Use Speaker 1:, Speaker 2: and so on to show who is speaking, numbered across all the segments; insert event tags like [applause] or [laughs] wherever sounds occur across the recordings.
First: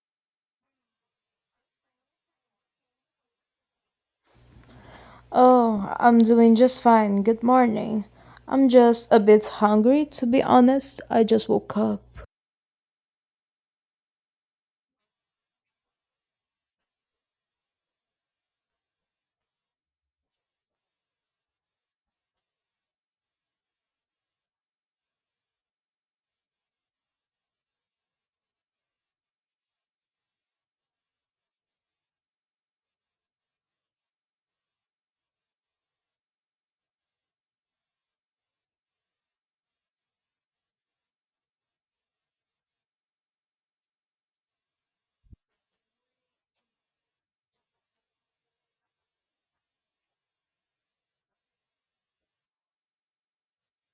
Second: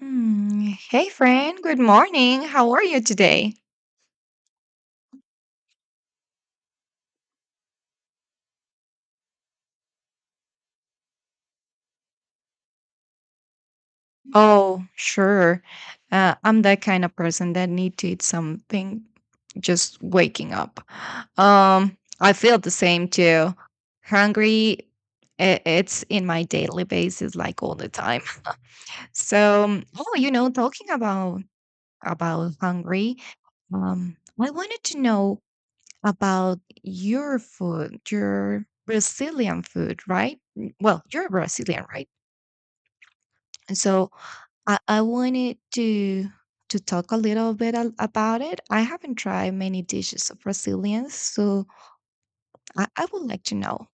Speaker 1: Hmm. Hey, friend. Good morning. How are you today?
Speaker 2: Oh, I'm doing just fine. Good morning. I'm just a bit hungry, to be honest. I just woke up.
Speaker 1: Oh, sure. I'm that kind of person that need to eat something just waking up. I feel the same too. Hungry. It's in my daily basis, like all the time. [laughs] You know, talking about hungry. I wanted to know about your food, your Brazilian food, right? Well, you're Brazilian, right? And so I wanted to talk a little bit about it. I haven't tried many dishes of Brazilians, so I would like to know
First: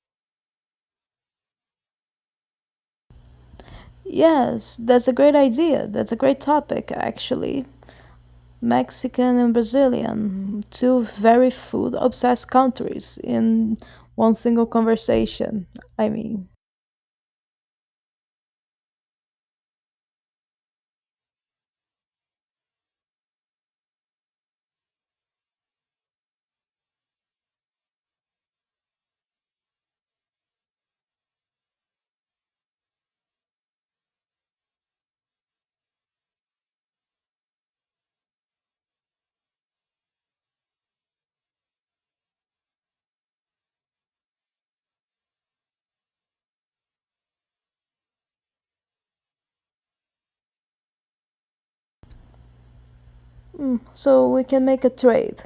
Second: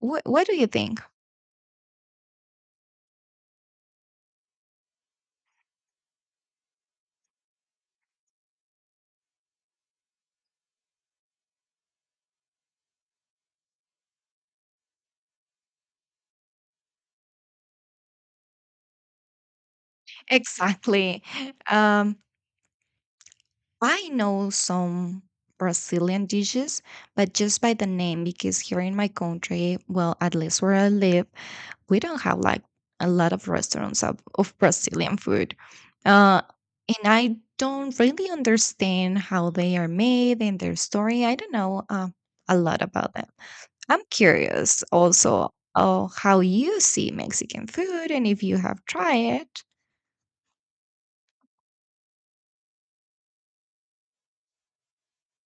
Speaker 1: what do you think
Speaker 2: Yes, that's a great idea. That's a great topic, actually. Mexican and Brazilian, two very food obsessed countries in one single conversation. I mean,
Speaker 1: [laughs] exactly? Um, I know some Brazilian dishes, but just by the name, because here in my country, well, at least where I live we don't have like a lot of restaurants of Brazilian food. Uh, and I don't really understand how they are made and their story. I don't know a lot about them. I'm curious also how you see Mexican food and if you have tried it.
Speaker 2: mm, so we can make a trade.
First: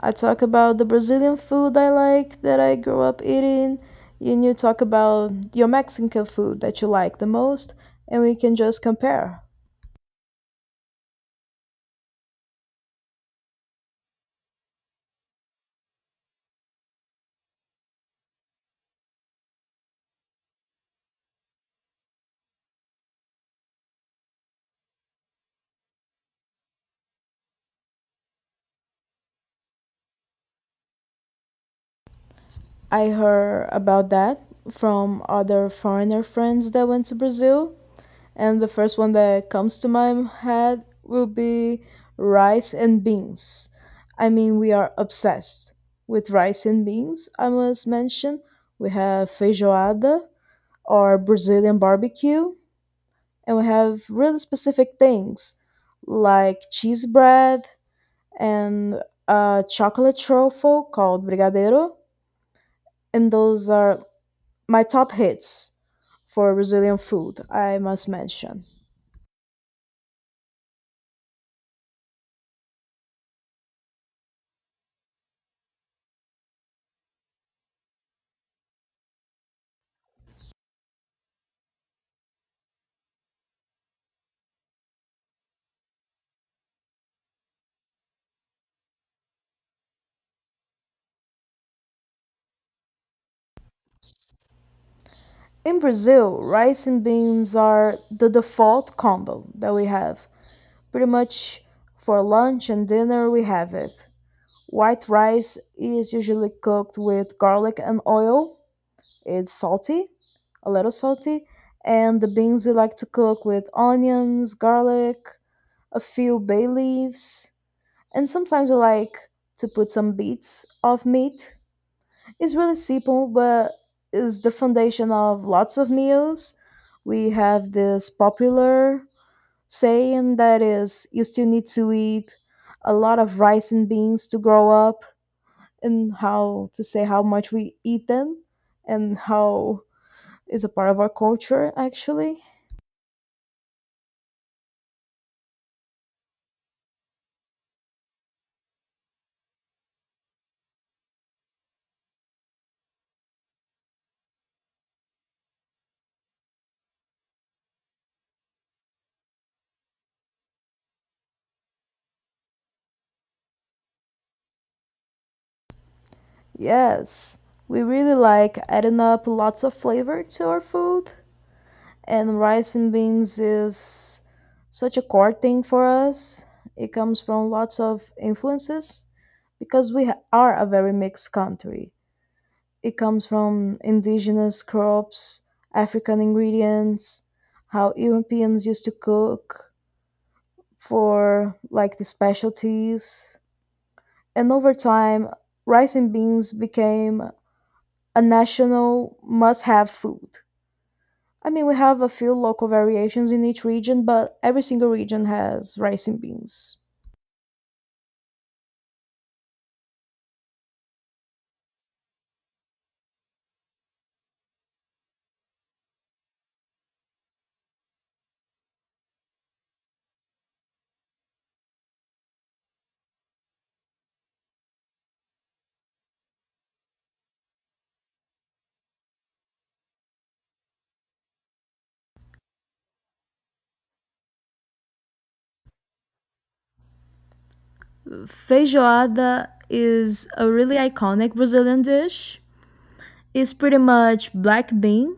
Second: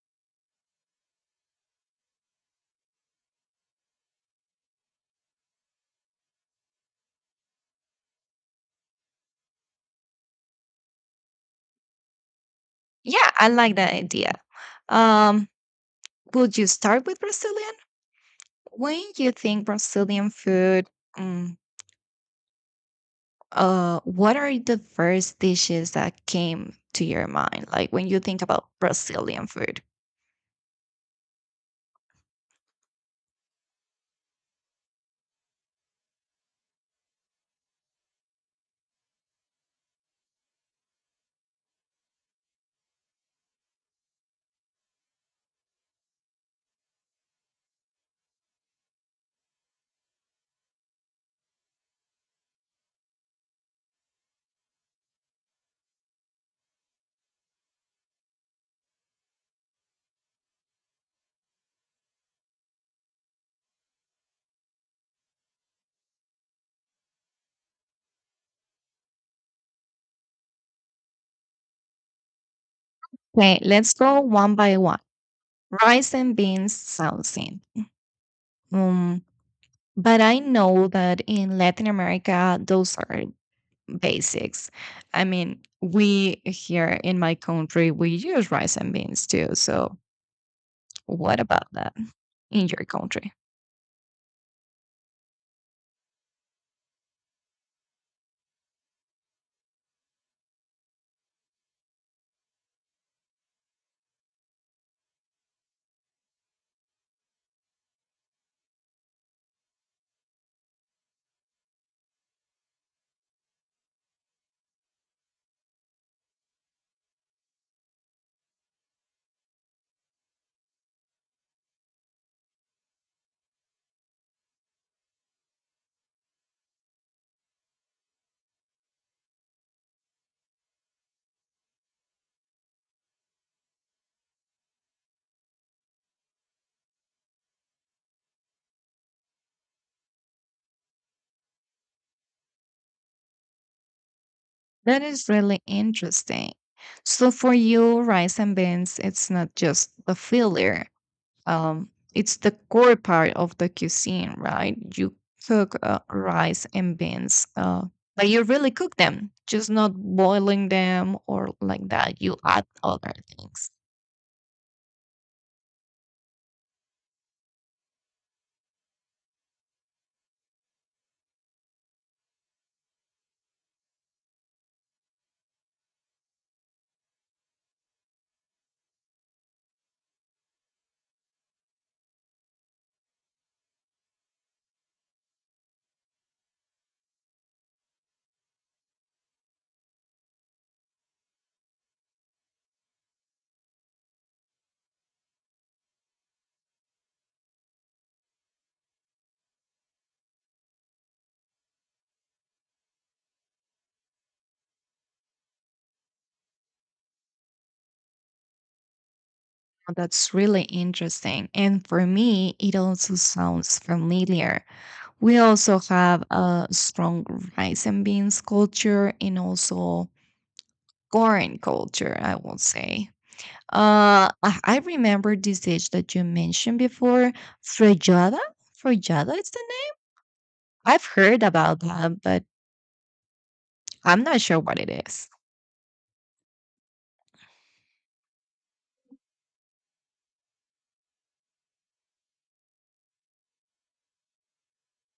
Speaker 2: I talk about the Brazilian food I like that I grew up eating, and you talk about your Mexican food that you like the most, and we can just compare.
Speaker 1: Yeah, I like that idea. Um, Would you start with Brazilian? When you think Brazilian food, mm, what are the first dishes that came to your mind? Like when you think about Brazilian food?
Speaker 2: I heard about that from other foreigner friends that went to Brazil, and the first one that comes to my head will be rice and beans. I mean, we are obsessed with rice and beans, I must mention. We have feijoada, or Brazilian barbecue, and we have really specific things like cheese bread and a chocolate truffle called brigadeiro, and those are my top hits for Brazilian food, I must mention.
Speaker 1: Okay, let's go one by one. Rice and beans saucing. Um, but I know that in Latin America, those are basics. I mean, we here in my country, we use rice and beans too. So, what about that in your country?
Speaker 2: In Brazil, rice and beans are the default combo that we have. Pretty much for lunch and dinner, we have it. White rice is usually cooked with garlic and oil. It's salty, a little salty, and the beans we like to cook with onions, garlic, a few bay leaves, and sometimes we like to put some bits of meat. It's really simple, but is the foundation of lots of meals. We have this popular saying that is, you still need to eat a lot of rice and beans to grow up, and how to say how much we eat them and how is a part of our culture actually.
Speaker 1: That is really interesting. So, for you, rice and beans, it's not just the filler, it's the core part of the cuisine, right? You cook rice and beans, but you really cook them, just not boiling them or like that. You add other things.
Speaker 2: Yes, we really like adding up lots of flavor to our food, and rice and beans is such a core thing for us. It comes from lots of influences because are a very mixed country. It comes from indigenous crops, African ingredients, how Europeans used to cook for like the specialties and over time, rice and beans became a national must have food. I mean, we have a few local variations in each region, but every single region has rice and beans.
Speaker 1: That's really interesting. And for me, it also sounds familiar. We also have a strong rice and beans culture and also corn culture, I would say. I remember this dish that you mentioned before, frijada? Frijada is the name? I've heard about that, but I'm not sure what it is.
Speaker 2: Feijoada is a really iconic Brazilian dish. It's pretty much black bean,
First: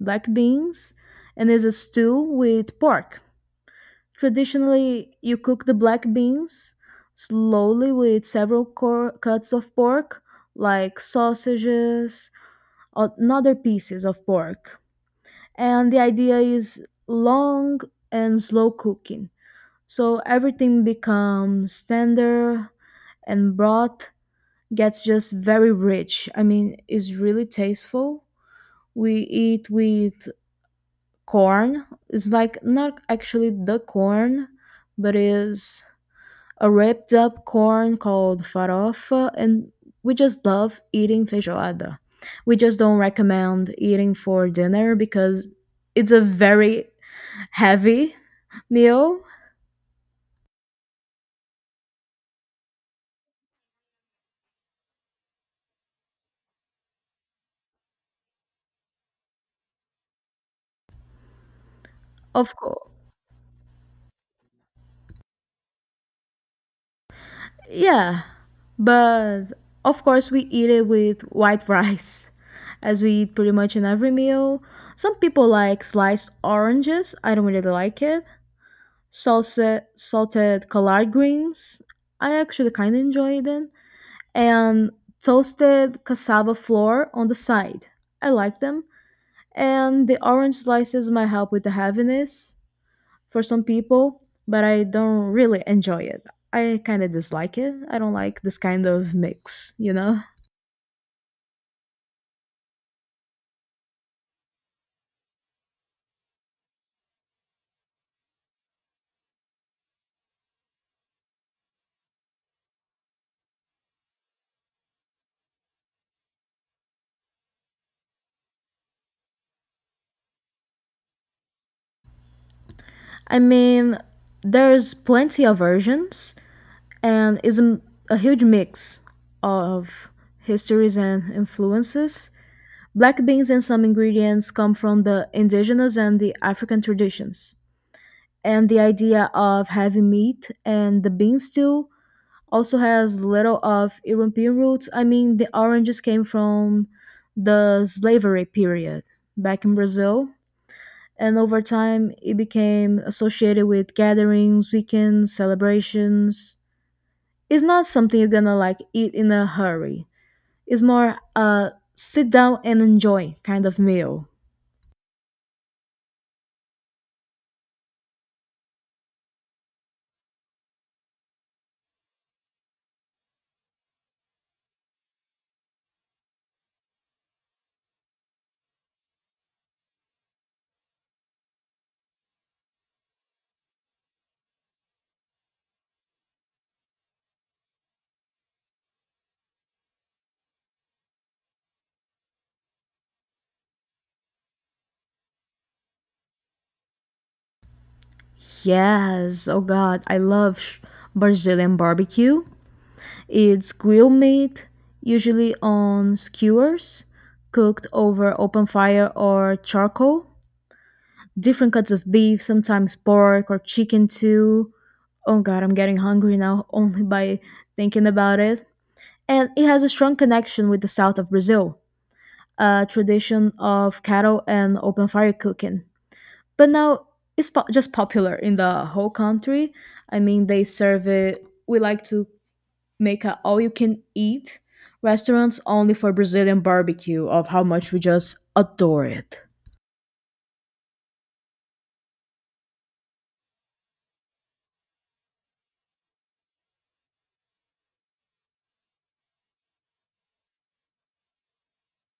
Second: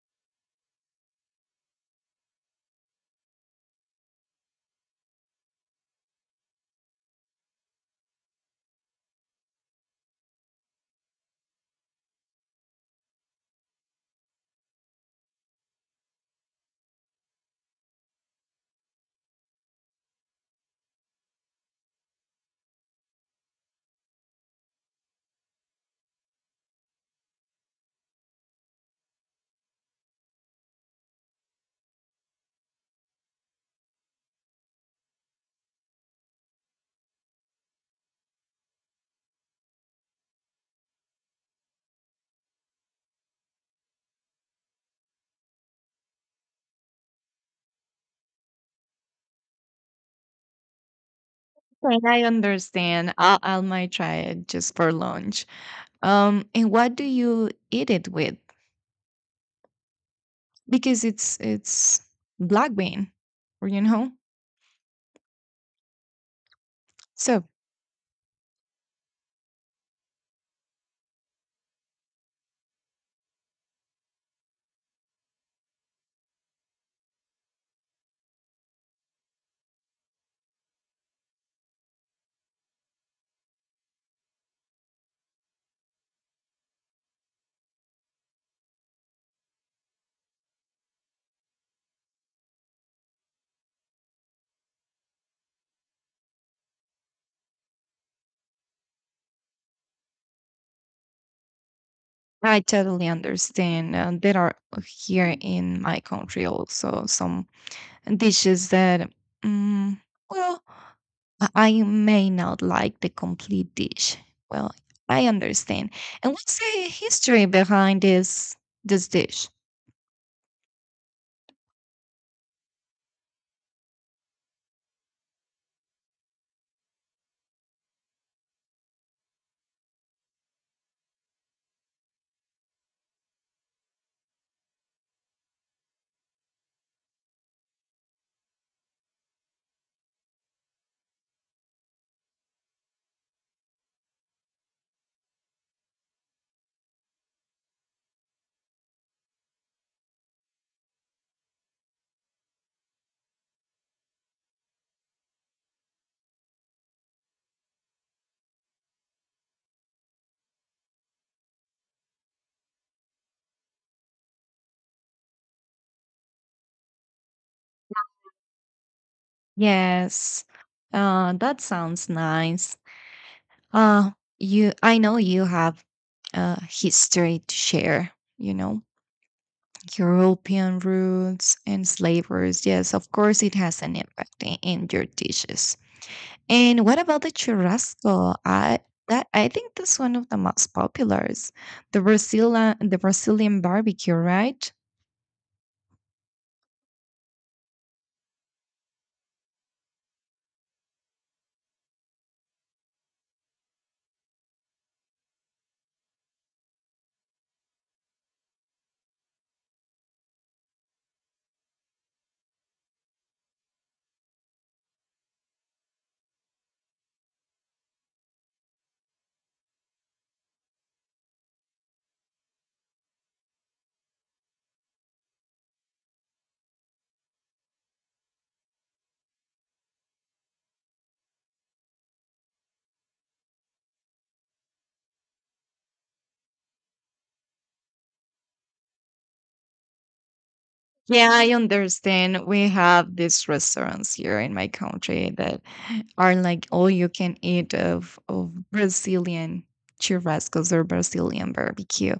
Speaker 2: black beans, and is a stew with pork. Traditionally, you cook the black beans slowly with several cuts of pork, like sausages, another pieces of pork. And the idea is long and slow cooking. So everything becomes tender and broth gets just very rich. I mean, it's really tasteful. We eat with corn. It's like not actually the corn, but is a ripped up corn called farofa, and we just love eating feijoada. We just don't recommend eating for dinner because it's a very heavy meal.
Speaker 1: Okay, I understand. I might try it just for lunch. And what do you eat it with? Because it's
Speaker 2: Of
Speaker 1: black
Speaker 2: course,
Speaker 1: bean, or you know. So
Speaker 2: yeah, but of course we eat it with white [laughs] rice, as we eat pretty much in every meal. Some people like sliced oranges. I don't really like it. Salsa, salted collard greens. I actually kind of enjoy them, and toasted cassava flour on the side. I like them. And the orange slices might help with the heaviness for some people, but I don't really enjoy it. I kind of dislike it. I don't like this kind of mix, you know?
Speaker 1: I totally understand. There are here in my country also some dishes that, mm well, I may not like the complete dish. Well, I understand. And what's the history behind this dish?
Speaker 2: I mean, there's plenty of versions, and it's a huge mix of histories and influences. Black beans and some ingredients come from the indigenous and the African traditions, and the idea of having meat and the bean stew also has little of European roots. I mean, the oranges came from the slavery period back in Brazil, and over time it became associated with gatherings, weekends, celebrations. It's not something you're gonna like eat in a hurry. It's more a sit down and enjoy kind of meal.
Speaker 1: Yes. That sounds nice. Uh, you, I know you have history to share, you know, European roots and slavers. Yes, of course, it has an impact in your dishes. And what about the churrasco? I That I think that's one of the most populars, the Brazilian barbecue, right?
Speaker 2: Yes, oh god, I love Brazilian barbecue. It's grilled meat, usually on skewers, cooked over open fire or charcoal. Different cuts of beef, sometimes pork or chicken too. Oh god, I'm getting hungry now [laughs] only by thinking about it. And it has a strong connection with the south of Brazil, a tradition of cattle and open fire cooking. But now just popular in the whole country. I mean, they serve it. We like to make a all you can eat restaurants only for Brazilian barbecue of how much we just adore it.
Speaker 1: Yeah, I understand. We have these restaurants here in my country that are like all you can eat of Brazilian churrascos or Brazilian barbecue.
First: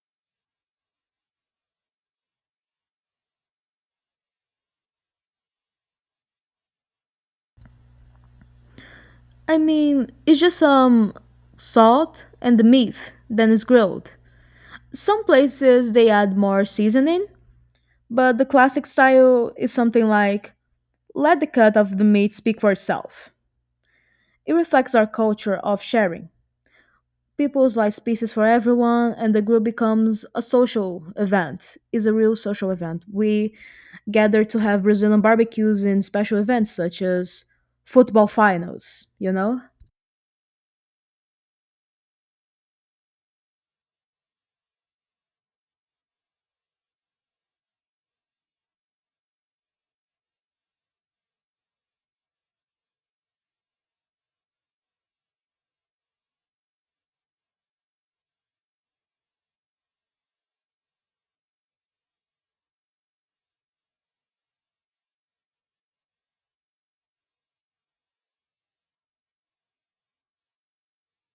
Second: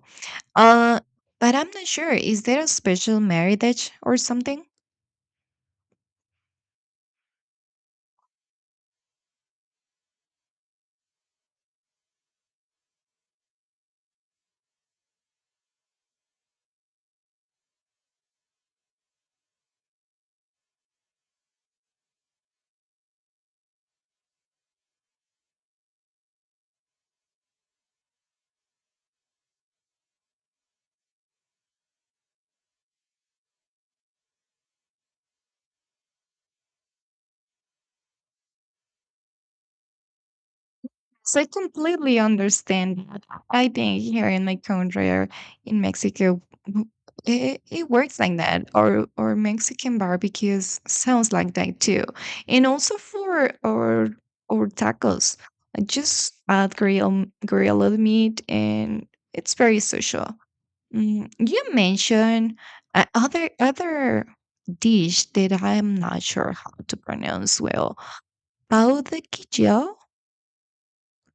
Speaker 1: Uh, but I'm not sure. Is there a special marriage or something?
Speaker 2: I mean, it's just salt and the meat then it's grilled. Some places they add more seasoning, but the classic style is something like let the cut of the meat speak for itself. It reflects our culture of sharing. People slice pieces for everyone and the group becomes a social event. Is a real social event. We gather to have brazilian barbecues in special events such as football finals, you know.
Speaker 1: So I completely understand that. I think here in my country or in Mexico, it, it works like that. Or Mexican barbecues sounds like that too. And also for our or tacos, I just add grilled meat, and it's very social. You mentioned other dish that I'm not sure how to pronounce well. Pau de quijao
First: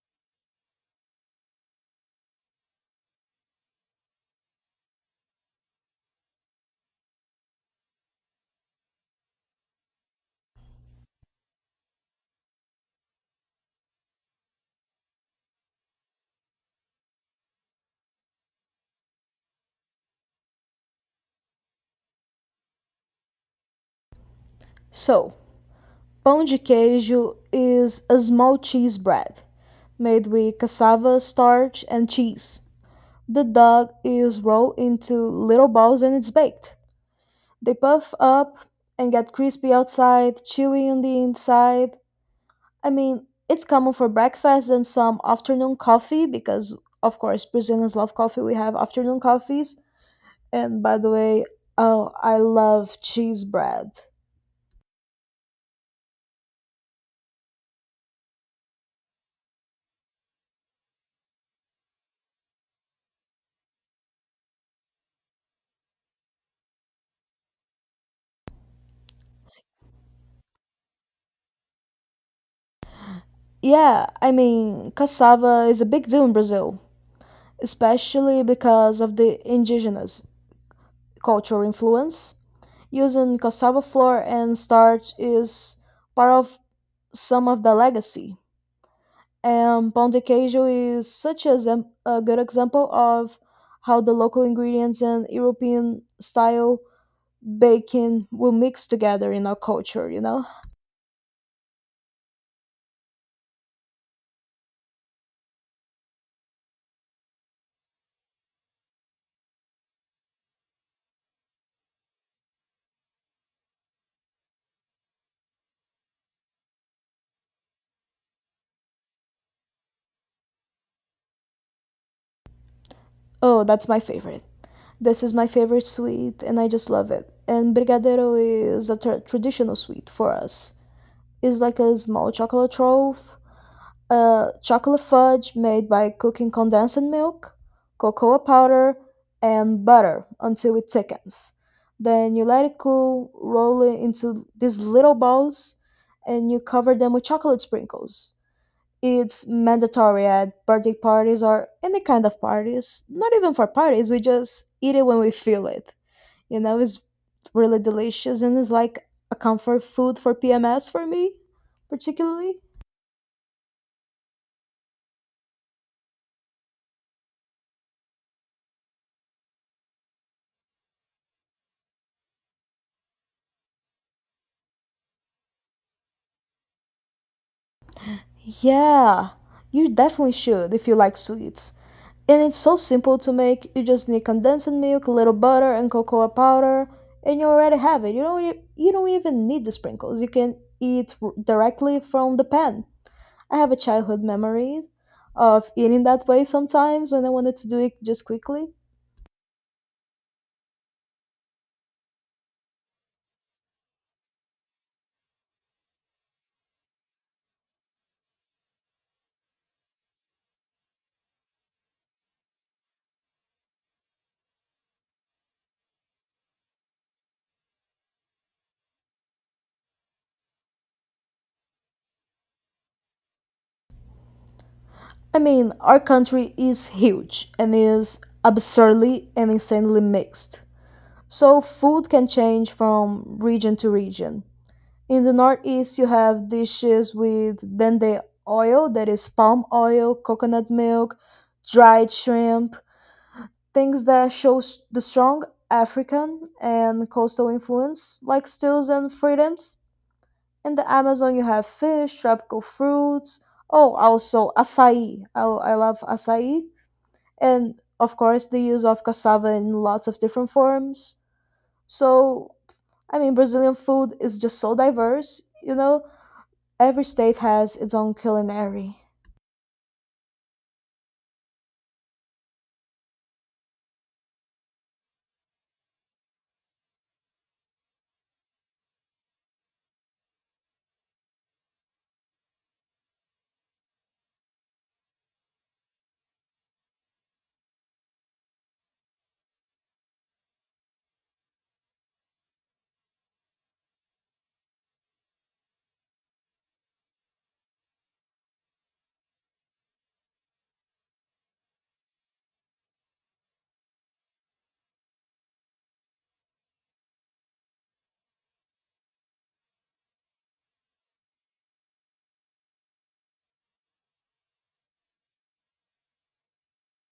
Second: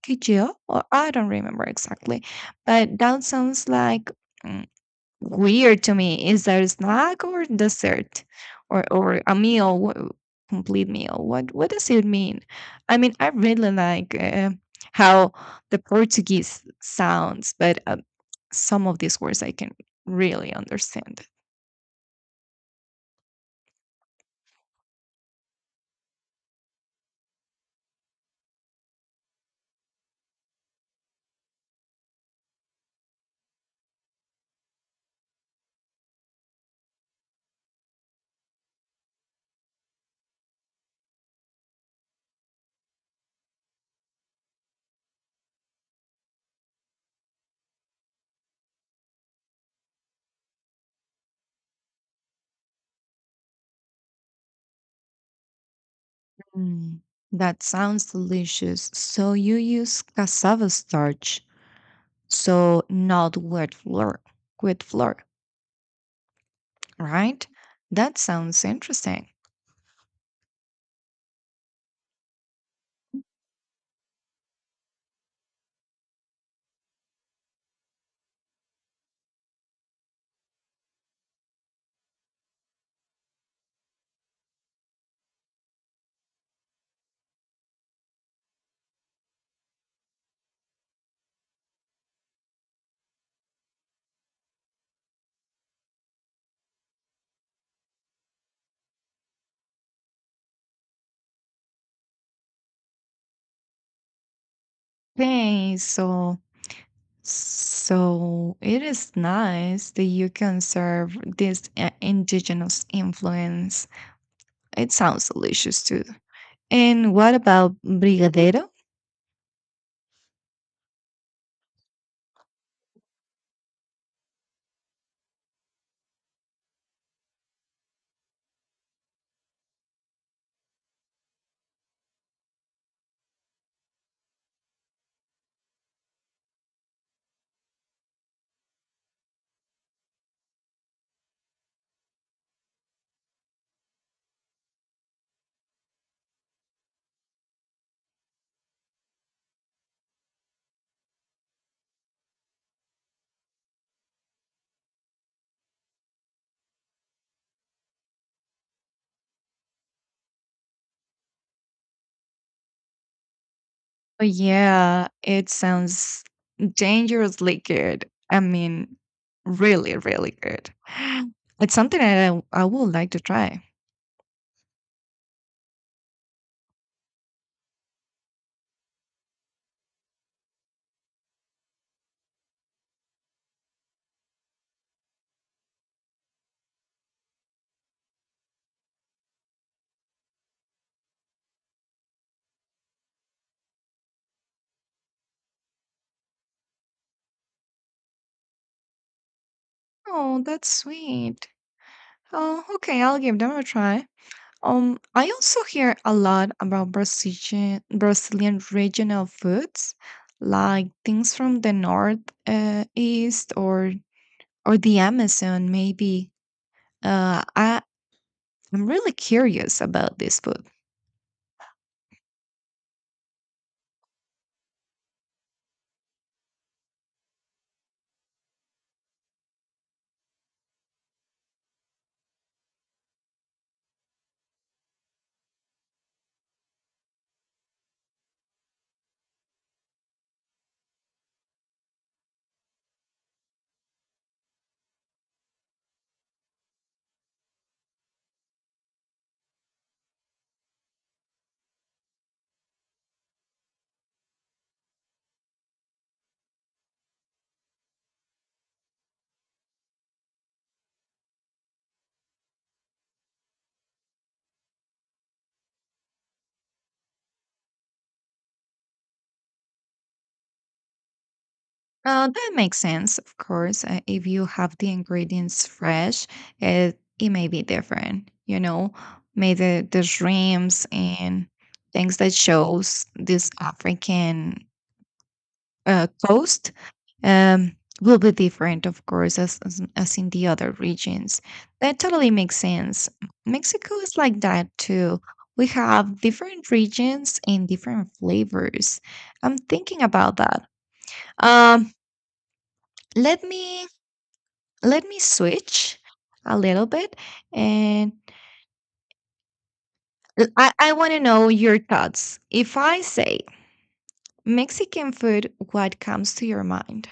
Speaker 1: Kyo? Well, I don't remember exactly, but that sounds like mm, weird to me. Is that a snack or dessert or a meal, complete meal? What does it mean? I mean, I really like how the Portuguese sounds, but some of these words I can really understand.
Speaker 2: So pão de queijo is a small cheese bread made with cassava starch and cheese. The dough is rolled into little balls and it's baked. They puff up and get crispy outside, chewy on the inside. I mean, it's common for breakfast and some afternoon coffee because, of course, Brazilians love coffee. We have afternoon coffees. And by the way, oh, I love cheese bread.
Speaker 1: Mm, that sounds delicious. So you use cassava starch, so not wheat flour, wheat flour, right? That sounds interesting.
Speaker 2: Yeah, I mean, cassava is a big deal in Brazil, especially because of the indigenous cultural influence. Using cassava flour and starch is part of some of the legacy. And pão de queijo is such a, a good example of how the local ingredients and European style baking will mix together in our culture, you know?
Speaker 1: Okay, so So it is nice that you can serve this indigenous influence. It sounds delicious too. And what about brigadero?
Speaker 2: Oh, that's my favorite. This is my favorite sweet, and I just love it. And brigadeiro is a traditional sweet for us. It's like a small chocolate trove, chocolate fudge made by cooking condensed milk, cocoa powder, and butter until it thickens. Then you let it cool, roll it into these little balls, and you cover them with chocolate sprinkles. It's mandatory at birthday parties or any kind of parties. Not even for parties, we just eat it when we feel it. You know, it's really delicious and it's like a comfort food for PMS for me, particularly.
Speaker 1: Oh, yeah, it sounds dangerously good. I mean, really, really good. [gasps] [sighs] It's something that I would like to try.
Speaker 2: Yeah, you definitely should if you like sweets. And it's so simple to make. You just need condensed milk, a little butter, and cocoa powder, and you already have it. You don't even need the sprinkles. You can eat directly from the pan. I have a childhood memory of eating that way sometimes when I wanted to do it just quickly.
Speaker 1: Oh, that's sweet. Oh, okay, I'll give them a try. I also hear a lot about Brazilian regional foods, like things from the north east or the Amazon, maybe. Uh, I I'm really curious about this food.
Speaker 2: I mean, our country is huge and is absurdly and insanely mixed. So food can change from region to region. In the northeast, you have dishes with dende oil, that is palm oil, coconut milk, dried shrimp, things that shows the strong African and coastal influence, like stews and fritters. In the Amazon, you have fish, tropical fruits. Oh, also acai. I love acai. And of course, the use of cassava in lots of different forms. So, I mean, Brazilian food is just so diverse, you know? Every state has its own culinary.
Speaker 1: That makes sense, of course. If you have the ingredients fresh, it may be different. You know, maybe the shrimps and things that shows this African coast um, will be different, of course, as in the other regions. That totally makes sense. Mexico is like that too. We have different regions and different flavors. I'm thinking about that. Um, let me Let me switch a little bit, and I want to know your thoughts. If I say Mexican food, what comes to your mind?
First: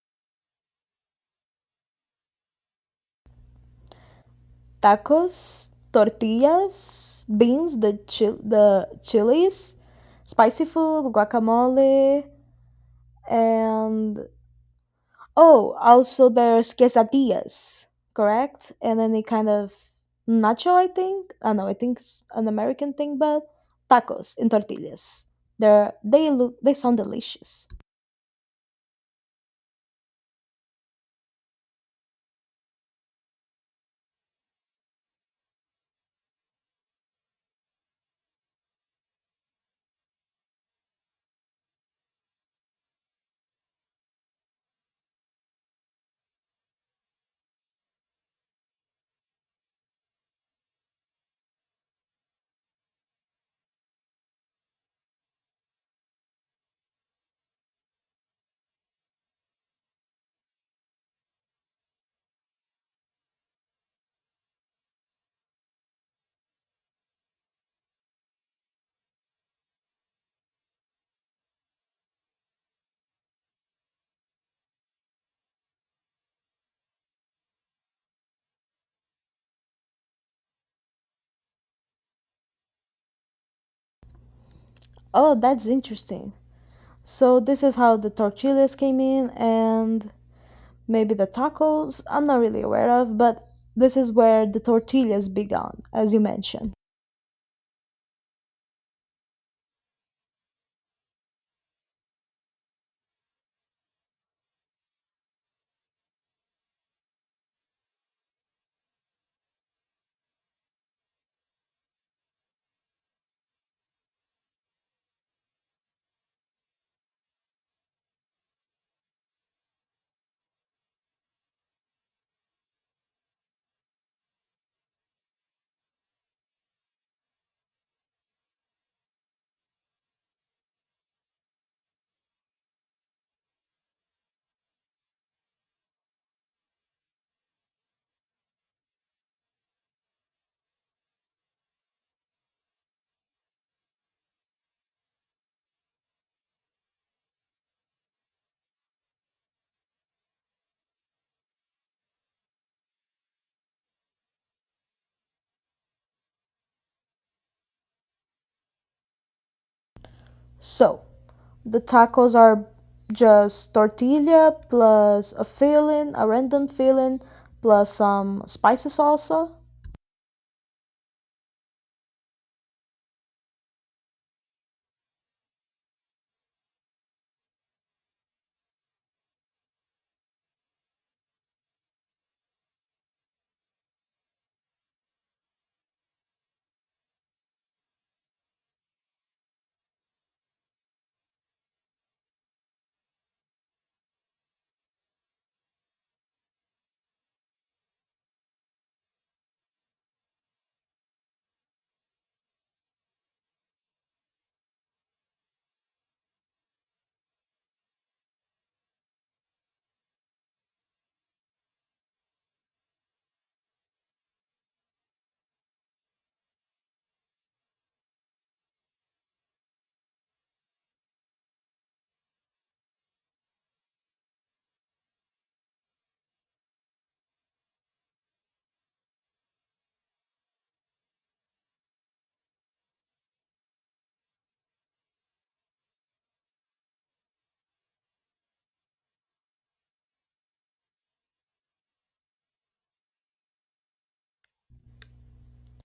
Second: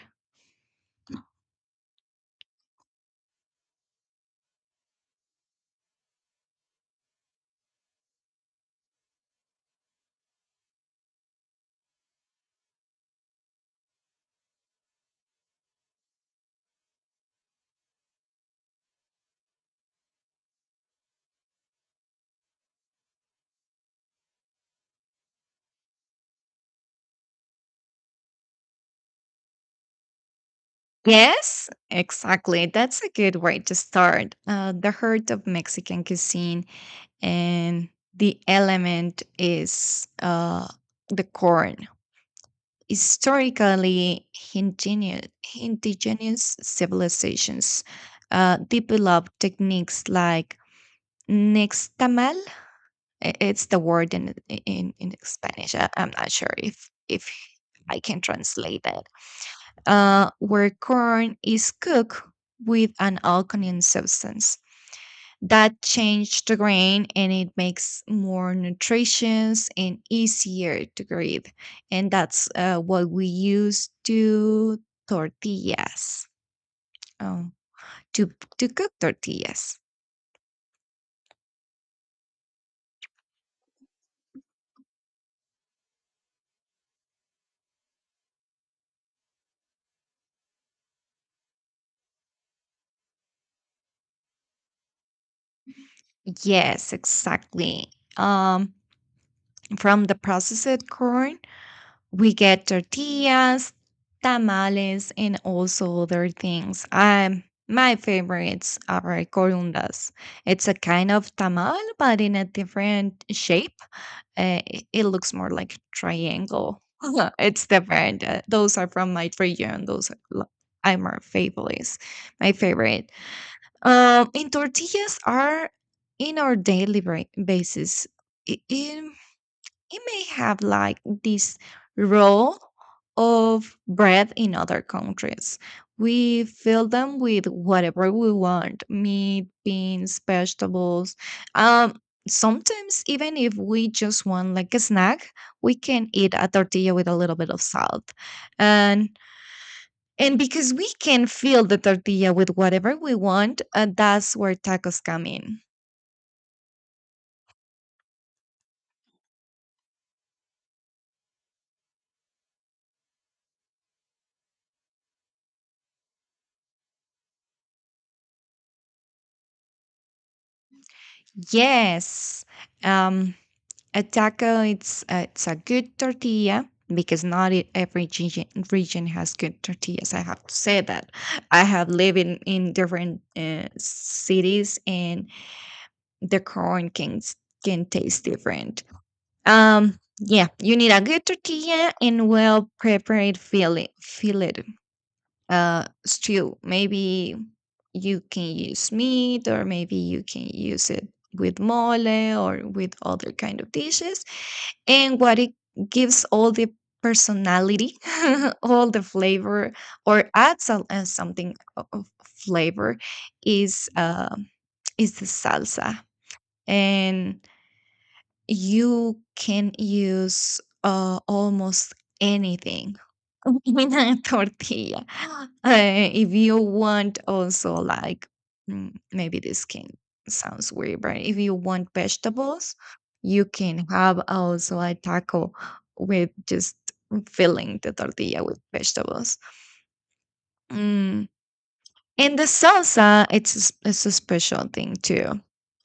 Speaker 2: Tacos, tortillas, beans, the chilies, spicy food, guacamole, and oh, also there's quesadillas, correct? And any kind of nacho, I think. I know, I think it's an American thing, but tacos and tortillas. They're they look they sound delicious.
Speaker 1: Yes, exactly. That's a good way to start. The heart of Mexican cuisine and the element is the corn. Historically, indigenous, indigenous civilizations developed techniques like nixtamal. It's the word in in Spanish. I'm not sure if I can translate that where corn is cooked with an alkaline substance that changes the grain and it makes more nutritious and easier to grab. And that's what we use to tortillas, um, to, to cook tortillas.
Speaker 2: Oh, that's interesting. So this is how the tortillas came in and maybe the tacos. I'm not really aware of, but this is where the tortillas began, as you mentioned.
Speaker 1: Yes, exactly. Um, From the processed corn, we get tortillas, tamales, and also other things. My favorites are corundas. It's a kind of tamal, but in a different shape. It looks more like a triangle. [laughs] It's different. Those are from my region. Are my favorites. My favorite. And tortillas are in our daily basis. I- in it may have like this roll of bread in other countries. We fill them with whatever we want meat, beans, vegetables. Um, Sometimes, even if we just want like a snack, we can eat a tortilla with a little bit of salt. And and because we can fill the tortilla with whatever we want, that's where tacos come in.
Speaker 2: So the tacos are just tortilla plus a filling, a random filling, plus some spicy salsa.
Speaker 1: Yes. Um, A taco, it's a good tortilla because not every region has good tortillas. I have to say that. I have lived in different cities and the corn can can taste different. Yeah, you need a good tortilla and well prepared fillet. Fillet stew. Maybe you can use meat, or maybe you can use it with mole or with other kind of dishes. And what it gives all the personality, [laughs] all the flavor, something of flavor is uh, is the salsa. And you can use almost anything [laughs] in a tortilla. Uh, if you want, also, like, maybe this can sounds weird, but if you want vegetables, you can have also a taco with just filling the tortilla with vegetables. Mm. And the salsa, it's a special thing too.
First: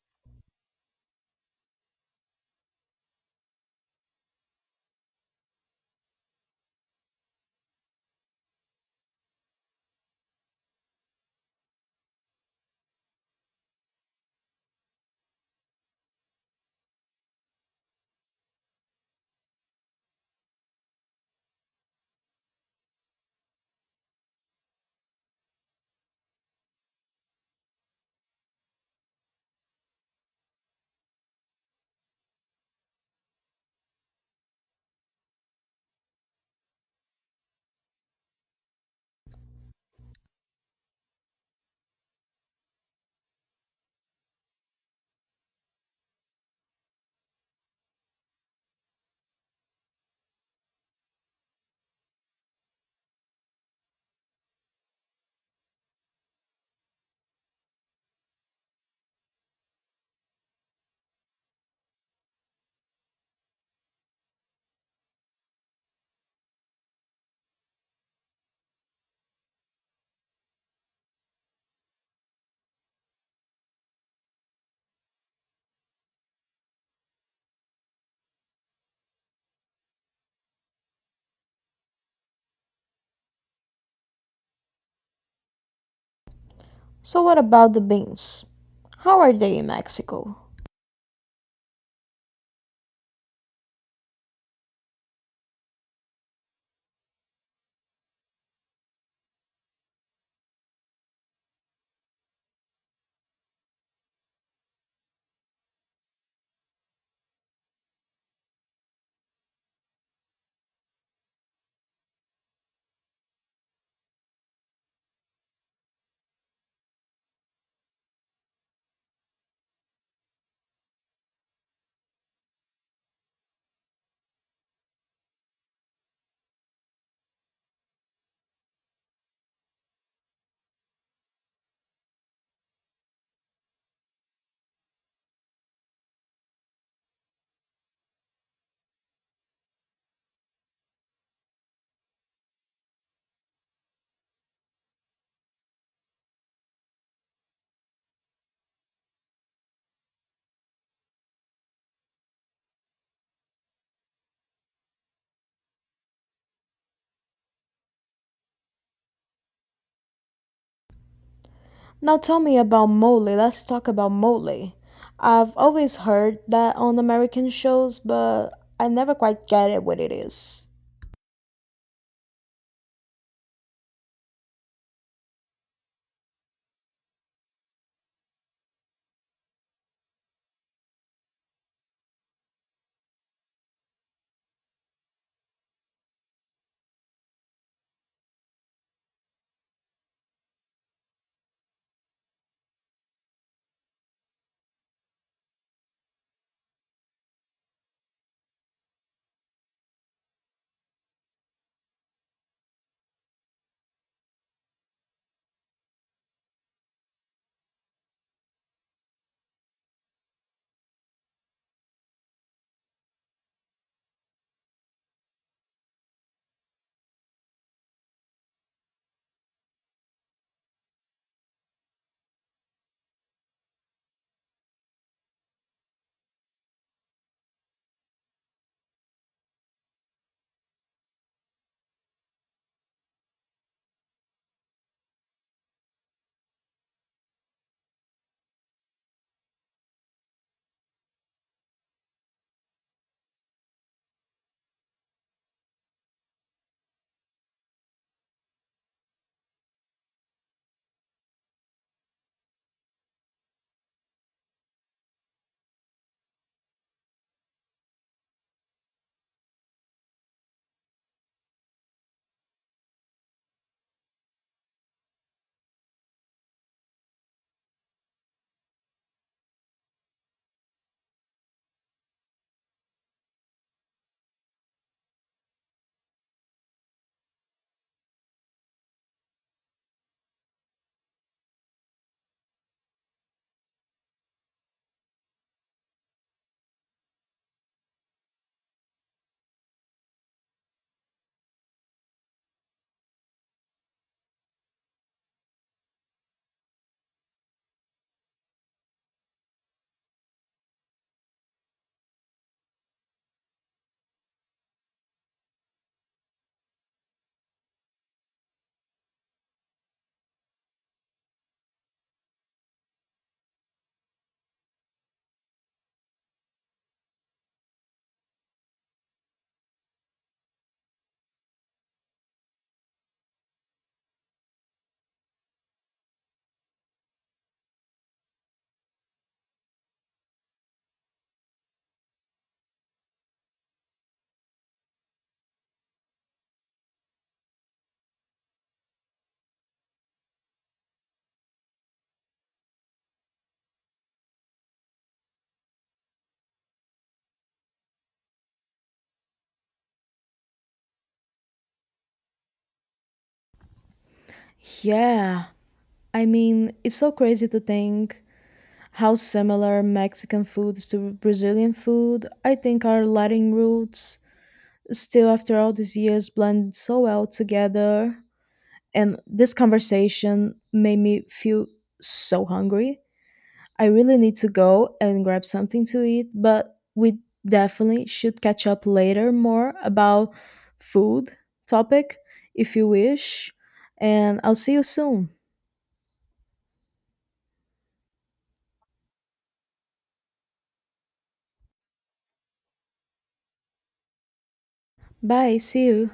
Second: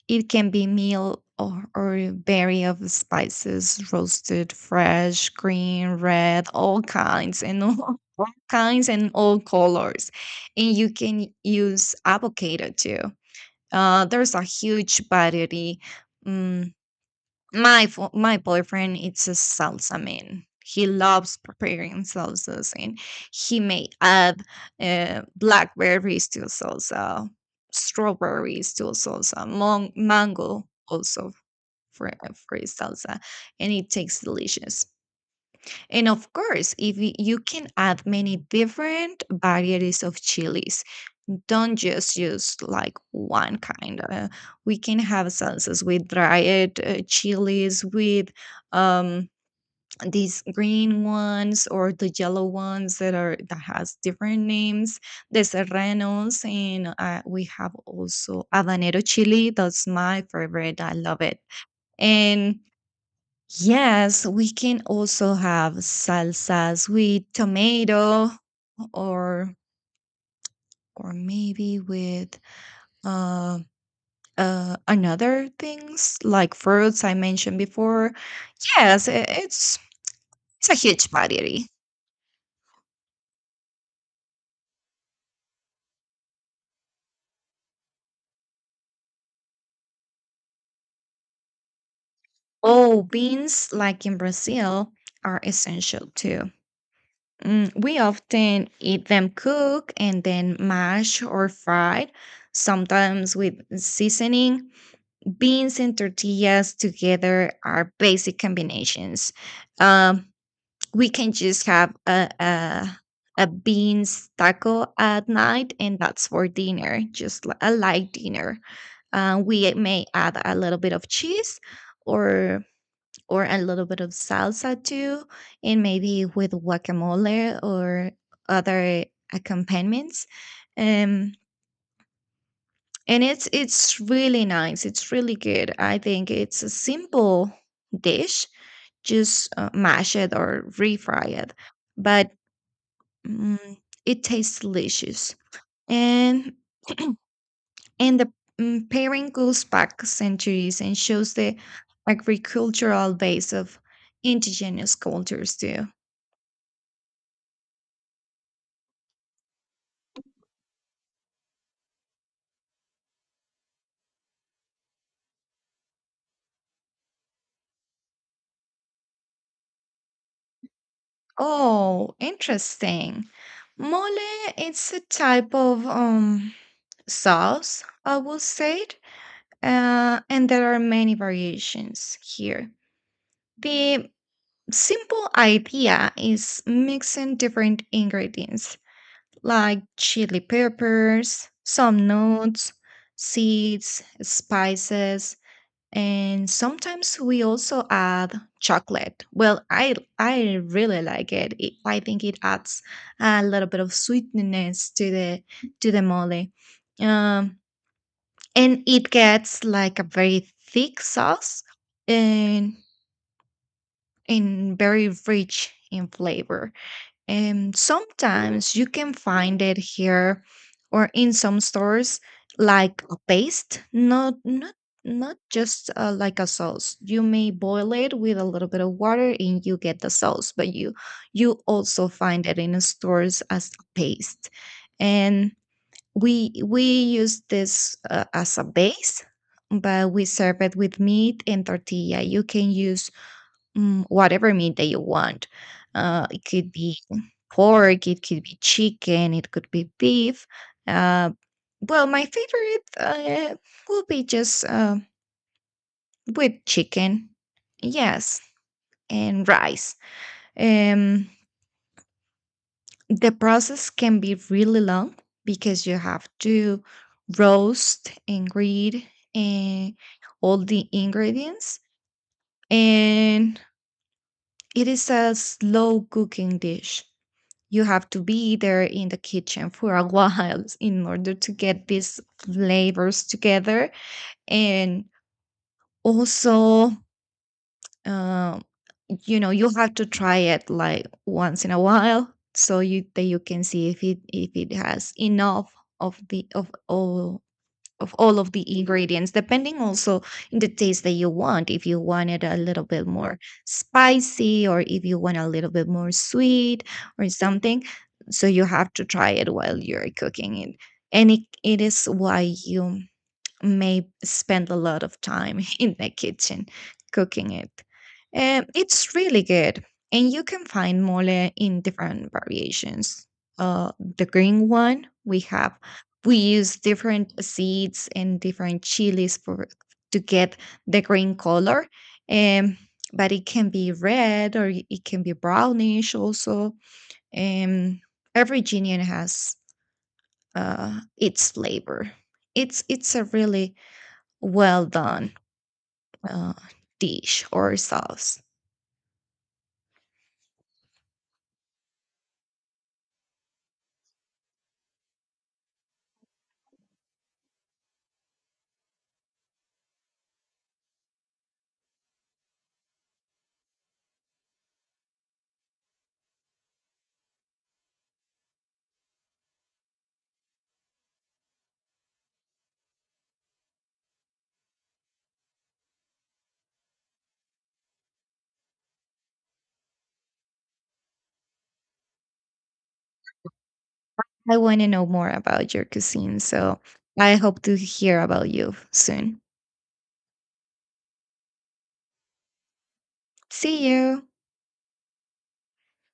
Speaker 1: It can be meal or berry of spices, roasted, fresh, green, red, all kinds and all, [laughs] all kinds and all colors. And you can use avocado too. There's a huge variety. mm, my boyfriend it's a salsa man. He loves preparing salsas, and he may add blackberries to salsa, strawberries to salsa, mango also for his salsa, and it tastes delicious. And of course, if y- you can add many different varieties of chilies, don't just use like one kind. We can have sauces with dried chilies, with um, these green ones or the yellow ones that has different names. The serranos, and we have also habanero chili. That's my favorite. I love it. And yes, we can also have salsas with tomato or or maybe with. Uh, Another things like fruits I mentioned before. Yes, i- it's it's a huge variety.
Speaker 2: So what about the beans? How are they in Mexico?
Speaker 1: Oh, beans, like in Brazil, are essential too. We often eat them cooked and then mashed or fried, sometimes with seasoning. Beans and tortillas together are basic combinations. Um, we can just have a beans taco at night, and that's for dinner, just a light dinner. We may add a little bit of cheese, or or a little bit of salsa too, and maybe with guacamole or other accompaniments. Um, and It's really nice. It's really good. I think it's a simple dish. Just mash it or refry it, but Mm, it tastes delicious, and and the pairing goes back centuries and shows the agricultural base of indigenous cultures too.
Speaker 2: Now tell me about mole. Let's talk about mole. I've always heard that on American shows, but I never quite get it what it is.
Speaker 1: Oh, interesting. Mole, it's a type of sauce, I will say it. And there are many variations here. The simple idea is mixing different ingredients like chili peppers, some nuts, seeds, spices, and sometimes we also add chocolate. Well, I really like it. I think it adds a little bit of sweetness to the mole. Um, and it gets like a very thick sauce and. and very rich in flavor. And sometimes you can find it here or in some stores like a paste, not just like a sauce. You may boil it with a little bit of water and you get the sauce, but you also find it in stores as a paste. And we use this as a base, but we serve it with meat and tortilla. You can use whatever meat that you want. It could be pork, it could be chicken, it could be beef. Uh, well, my favorite uh, will be just whipped chicken. Yes, and rice. Um, the process can be really long because you have to roast and grate and all the ingredients, and it is a slow cooking dish you have to be there in the kitchen for a while [laughs] in order to get these flavors together and also uh, you know you have to try it like once in a while so you that you can see if it has enough of all of all of the ingredients, depending also in the taste that you want. If you want it a little bit more spicy, or if you want a little bit more sweet, or something, so you have to try it while you're cooking it, and it is why you may spend a lot of time [laughs] in the kitchen cooking it. It's really good, and you can find mole in different variations. Uh, the green one we have, we use different seeds and different chilies for to get the green color. Um, but it can be red or it can be brownish also. Um, every genian has its flavor. It's a really well done uh, dish or sauce.
Speaker 2: Yeah. I mean, it's so crazy to think how similar Mexican foods to Brazilian food. I think our Latin roots still, after all these years, blend so well together. And this conversation made me feel so hungry. I really need to go and grab something to eat, but we definitely should catch up later more about food topic if you wish. And I'll
Speaker 1: I
Speaker 2: see
Speaker 1: want
Speaker 2: you
Speaker 1: to know more
Speaker 2: soon.
Speaker 1: about your cuisine, so I hope to hear about you soon. See you.
Speaker 2: Bye, see you.